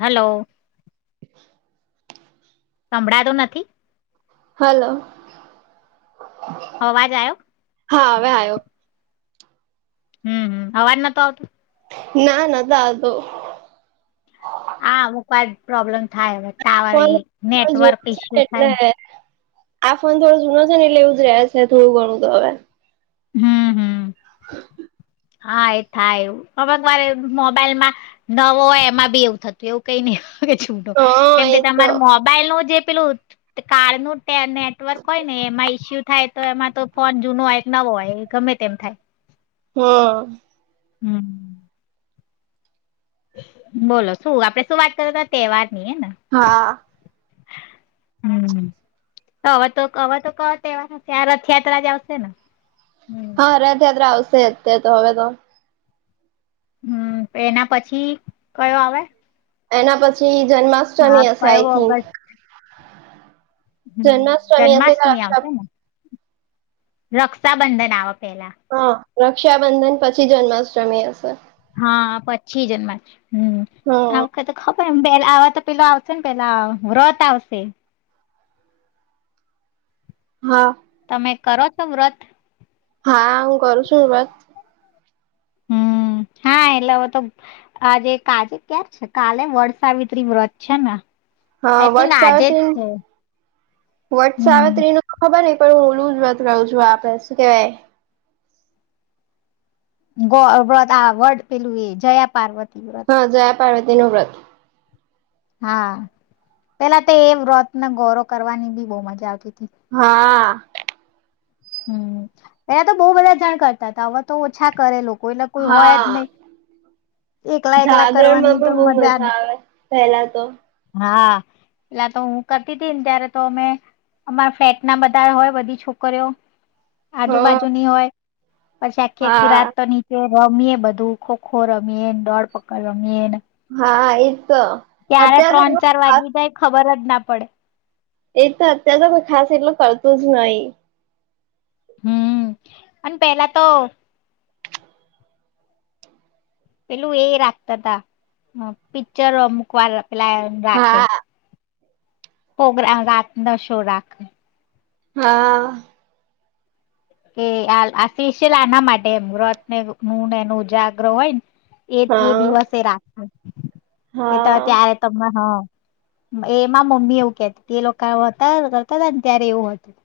Hello સંભળાતો નથી hello અવાજ આવ્યો હા હવે આવ્યો હમ અવાજ નતો આવતો ના નતા તો હામ ક પ્રોબ્લેમ થાય આ ટાવર ફોન થો નેટવર્ક જૂનો છે ઈસ્યુ થાય એટલે આ ફોન થોડો જૂનો ને એ લેવું જ ર છે થોડું ઘણું તો હવે હમ હમ હ હા એ થાય એવુંમક વાર મોબાઈલમાં નવો હોય એમાં બી એવું થતું એવું કઈ નહ છૂટો કેમ હા કે એ તો તમારે મોબાઈલ નું જે પેલું કાર ન નેટવર્ક હોય ને એમાં ઈસ્યુ થાય તો એમાં તો ફોન જૂનો હોય નવો હોય ગમે તેમ થાય હમ હમ બોલો શું આપડે શું વાત કરતા હતા તહેવાર ની હે ને હા હમ હવે તો હવે તો કવા રથયાત્રા જ આવશે ને હમ હા રથયાત્રા આવશે અત્યારે તો હવે તો હમ એના પછી કયો આવે એના પછી હા જન્માષ્ટમી હશે કયો આઈ થિંક હ જન્માષ્ટમી હશે કે જન્માષ્ટમી રક્ષા આવશે ને રક્ષાબંધન આવવા પેલા હા રક્ષાબંધન પછી જન્માષ્ટમી હશે હા પછી જન્મ હા પે આવા તો પેલો આવશે ને પેલા વ્રત આવશે હા તમે કરો છો વ્રત હા હું કરું છું વાત હમ હા એટલે હવે તો આજે કજે ક્યાર છે કાલે વર્ષાવતરી વ્રત છે ને હા આઈ થિંક વટ આજે જ સાવત્રી ન છે વટ હમ સાવત્રી નું ખબર ન પણ હુંલું જ વાત રહું છું આપે શું કેવાય વ્રત આ વર્ડ પેલું એ જયા પાર્વતી વ્રત પારતીનો વત હા પેલા તો એ વ્રત ન ગૌરોવ કરવાની બી બહુ મજા આવતી હતી હા હમ પેલા તો બહુ બધા જાણ કરતા હતા હવે તો ઓછા કરે કોઈ ના કોઈ હોય જ હા નહી એકલા એકલા જાગરણ માં કરવાની તો પણ બહુ મજા ને આવે પેલા તો હા એટલા તો હું કરતી હતીી ને ત્યારે તો અમે અમારા ફ્લેટ ના બધા હોય બધી છોકરીઓ હા આજુબાજુની હોય પછી આખી આખી રાત હા તો નીચે રમીએ બધું ખો ખો રમ મેન દોડ પકડવા મીન હા એ ત્યારે ત્રણ ચાર વાગી જાય ખબર જ ના પડે એ તો અત્ય્યારે તો ખાસ એટલું કરતું જ નહીિ હમ અને પેલા તો પેલું એ રાખતા હતા પિક્ચરો અમુક વાર પેલા રાખે હા પ્રગ્રામ રાત ન શો રાખે હા કે આ આ સેશ્યયલ આના માટેમ વ્રત ને નું ને એનો ઉ જાગ્રહ હોય ને એ એ હા દિવસે રાખ કે હા ત્યારે તને હ એમાં મમ્મી એવું કેતી તે લોકો હતા કરતા હતા ત્યારે એવું હતું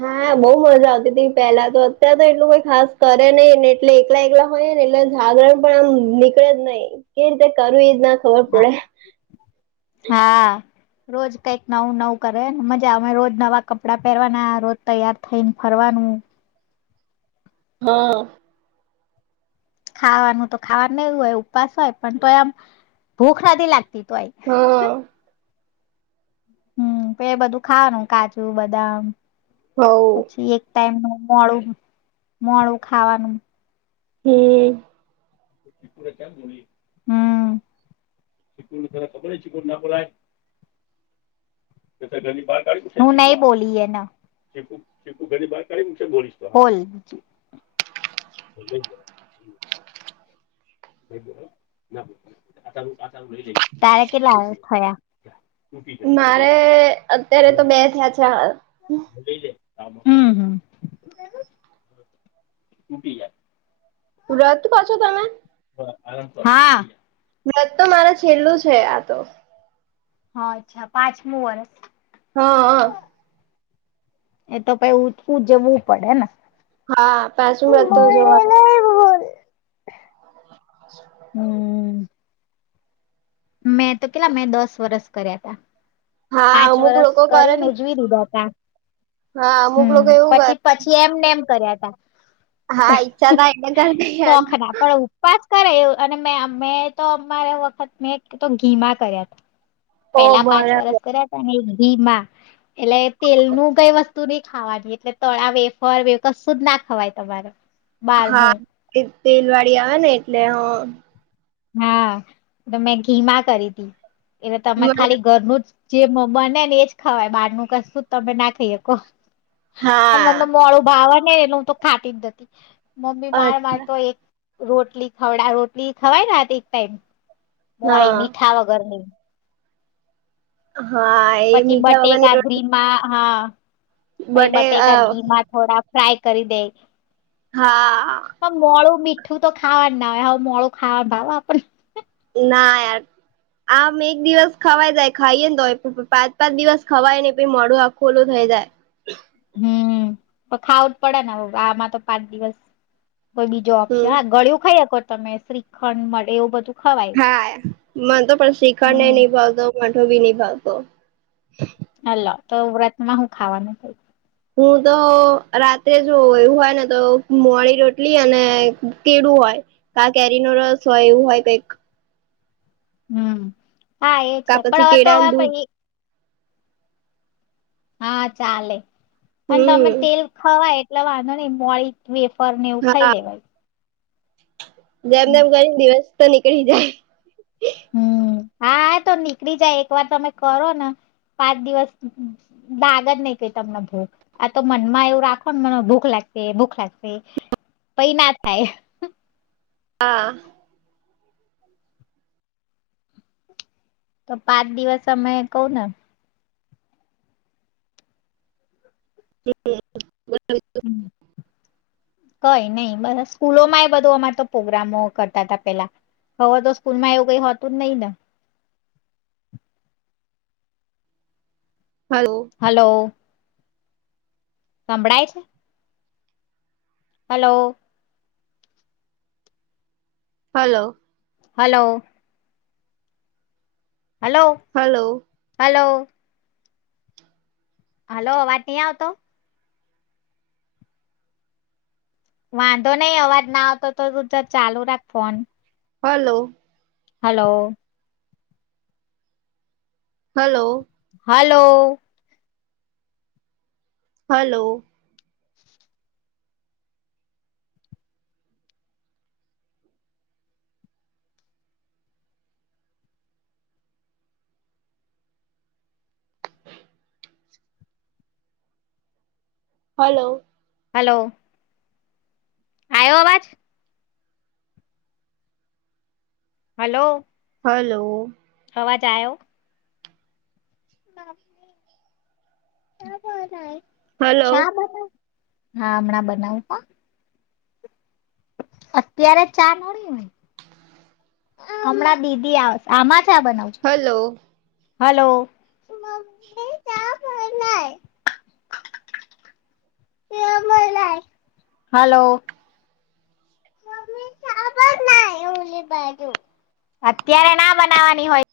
હા બઉ મજા આવતી હતી પેલા તો અત્ય્યારે તો એટલું કોઈ ખાસ કરે નહિને એટલે એકલા એકલા ને એટલે જાગરણ પણ આમ નીકળે જ નહી કે રીતે કરવી એ જ ના ખબર પડે હા રોજ કઈક નવું નવું કરેને મજા અમે રોજ નવા કપડાં પહેરવાના રોજ તૈયાર થઈને ફરવાનું [inaudible] હા ખાવાનું તો ખાવાનું એવું હોય ઉપવાસ હોય પણ તો એમ ભૂખ નથી લાગતી તો આઈ હા હમ પ બધું ખાવાનું કાજુ બદામ હવ પછી એક ટાઈમનું મોું મોું ખાવાનું હમ હમ ચિકુણને તરા ખબર હો ચિકુણ ના બોલાય હું નહી બોલી હ ના ચીખુ ચીખુ ઘની બાર કાઢીકશે બોલીશ તો [inaudible] તારે કેટલા થયા મારે અત્યારે તો બે થયા છે. હમ હમૂટી [unintelligible] રત પાછો તમે હા. વ્રત તો મારે છેલ્લું છે આ તો. હા અચ્છા પાંચમું વર્ષ. હા. એ તો પઈ ઉઠવું જવવું પડેને. હા પાછું લતો જોવા હમ. [unintelligible] મેં તો કેલા મેં દસ વરસ કર્યા ત હા પાંચ અમુક વરસ લોકો કરે કરીને બી ઉજવી દીધા ત્યા હા અમુક હમ લોકો એવું કરે પછી પછી એમને એમ કર્યા ત [unintelligible] હા ઈચ્છા થાય એટલે કરી દઈએ શખ આનું ના પણ ઉપવાસ કર અને મે અ મેમે તો અમારા વખત મેં તો ઘીમા કર્યા ઓ બરા ઘી એટલે તેલ નું કઈ વસ્તુ નહી ખાવાની. એટલે તળાવે ફરવે કશું જ ના ખવાય તમારે. હા બહારનું તેલવાડી આવે ને એટલે હ હા એ મેં ઘીમા કરી હતીી એલે તમે મને ખાલી ઘરનું જ જે બને ને એજ ખાવાય બાર નું કે શું તમે ના ખાઈ શકો. અને મતલ હા મોડું ભાવ ને એનું હ તો ખાટી જ હતી મમ્મી માર માર અચ્છા તો એક રોટલી ખવડા રોટલી ખવાય ના એક ટાઈમ મોડી હા મીઠા વગર ની હા એ પછી મીઠા વગરની બટેકા રોટલી ઘીમા હા પછ બટે અ બટેકા ઘીમા થોડા ટ્રાય કરી દે હા. પણ મોડું મીઠું તો ખાવા ના હોય હવે મોડું ખાવાનું ભાવ આપ ના. આમ એક દિવસ ખવાય જાય ખાઈએને તો હોય પાંચ પાંચ દિવસ ખવાય ને પ મોડું આ ખોલ્લું થાય જાય [unintelligible] હમ તો ખાવું જ પડે ને આમાં તો પાંચ દિવસ કોઈ બીજો ઓપ્શન હમ હા ગળિું ખાઈ શકો તમે શ્રીખંડ મળે એવું બધું. ખવાય હા મન તો પણ શીખણ ને હમ નહી ભાવતો મોઠો ભી નહી ભાવતો. અલો તો વ્રત માં હું ખાવાનું થ હું તો રાત્રે જો એવું હોય ને તો મોડી રોટલી અને કેડું હો હો ક કેરી ન રસ હોય એવું હોય કઈક. હમ હા એ છે કા પણ પછી હવે તો કેળાનું દૂધ હા ચાલે અને તમે તેલ હમ ખવાય એટલે વાંધો નઈ મોડી પર નેવું ખાઈ હા લેવાય. જેમ હમ તેમમ કરીને દિવસ તો નીકળી જાય. હા હા તો નીકળી જાય એક વાર તમે કરો ને પાંચ દિવસ દાગ જ નહી ક તમને ભૂખ આ તો મનમાં એવું રાખો ને મને ભૂખ લાગે ભૂખ લાગશે પઈ ના થાય હા. તો પાંચ દિવસ અમે કવ ને હમ. હમ, [unintelligible] કઈ નહી બ સ્કૂલોમાં એ બધું અમાં તો પ્રોગ્રામો કરતા હતા પેલા હવે તો સ્કૂલ માં એવું કઈ હોતું જ નહીિ ને. Hello hello. સંભળાય છે. Hello hello hello hello hello hello વાત નહી આવતો વાંધો નહી આવાજ ના આવતો તો ત ચાલુ રાખ phone hello hello hello hello hello hello hello આવ્યો આવાજ હલો હલો અવાજ આવ્યો [unintelligible] હલો હા હમણાં બનાવ પણ. અત્યારે ચા મળી હોય. હમણાં દીદી આવ આમાં જ. હલો. હલો. હલો. [inaudible] અત્યારે ના બનાવાની હોય.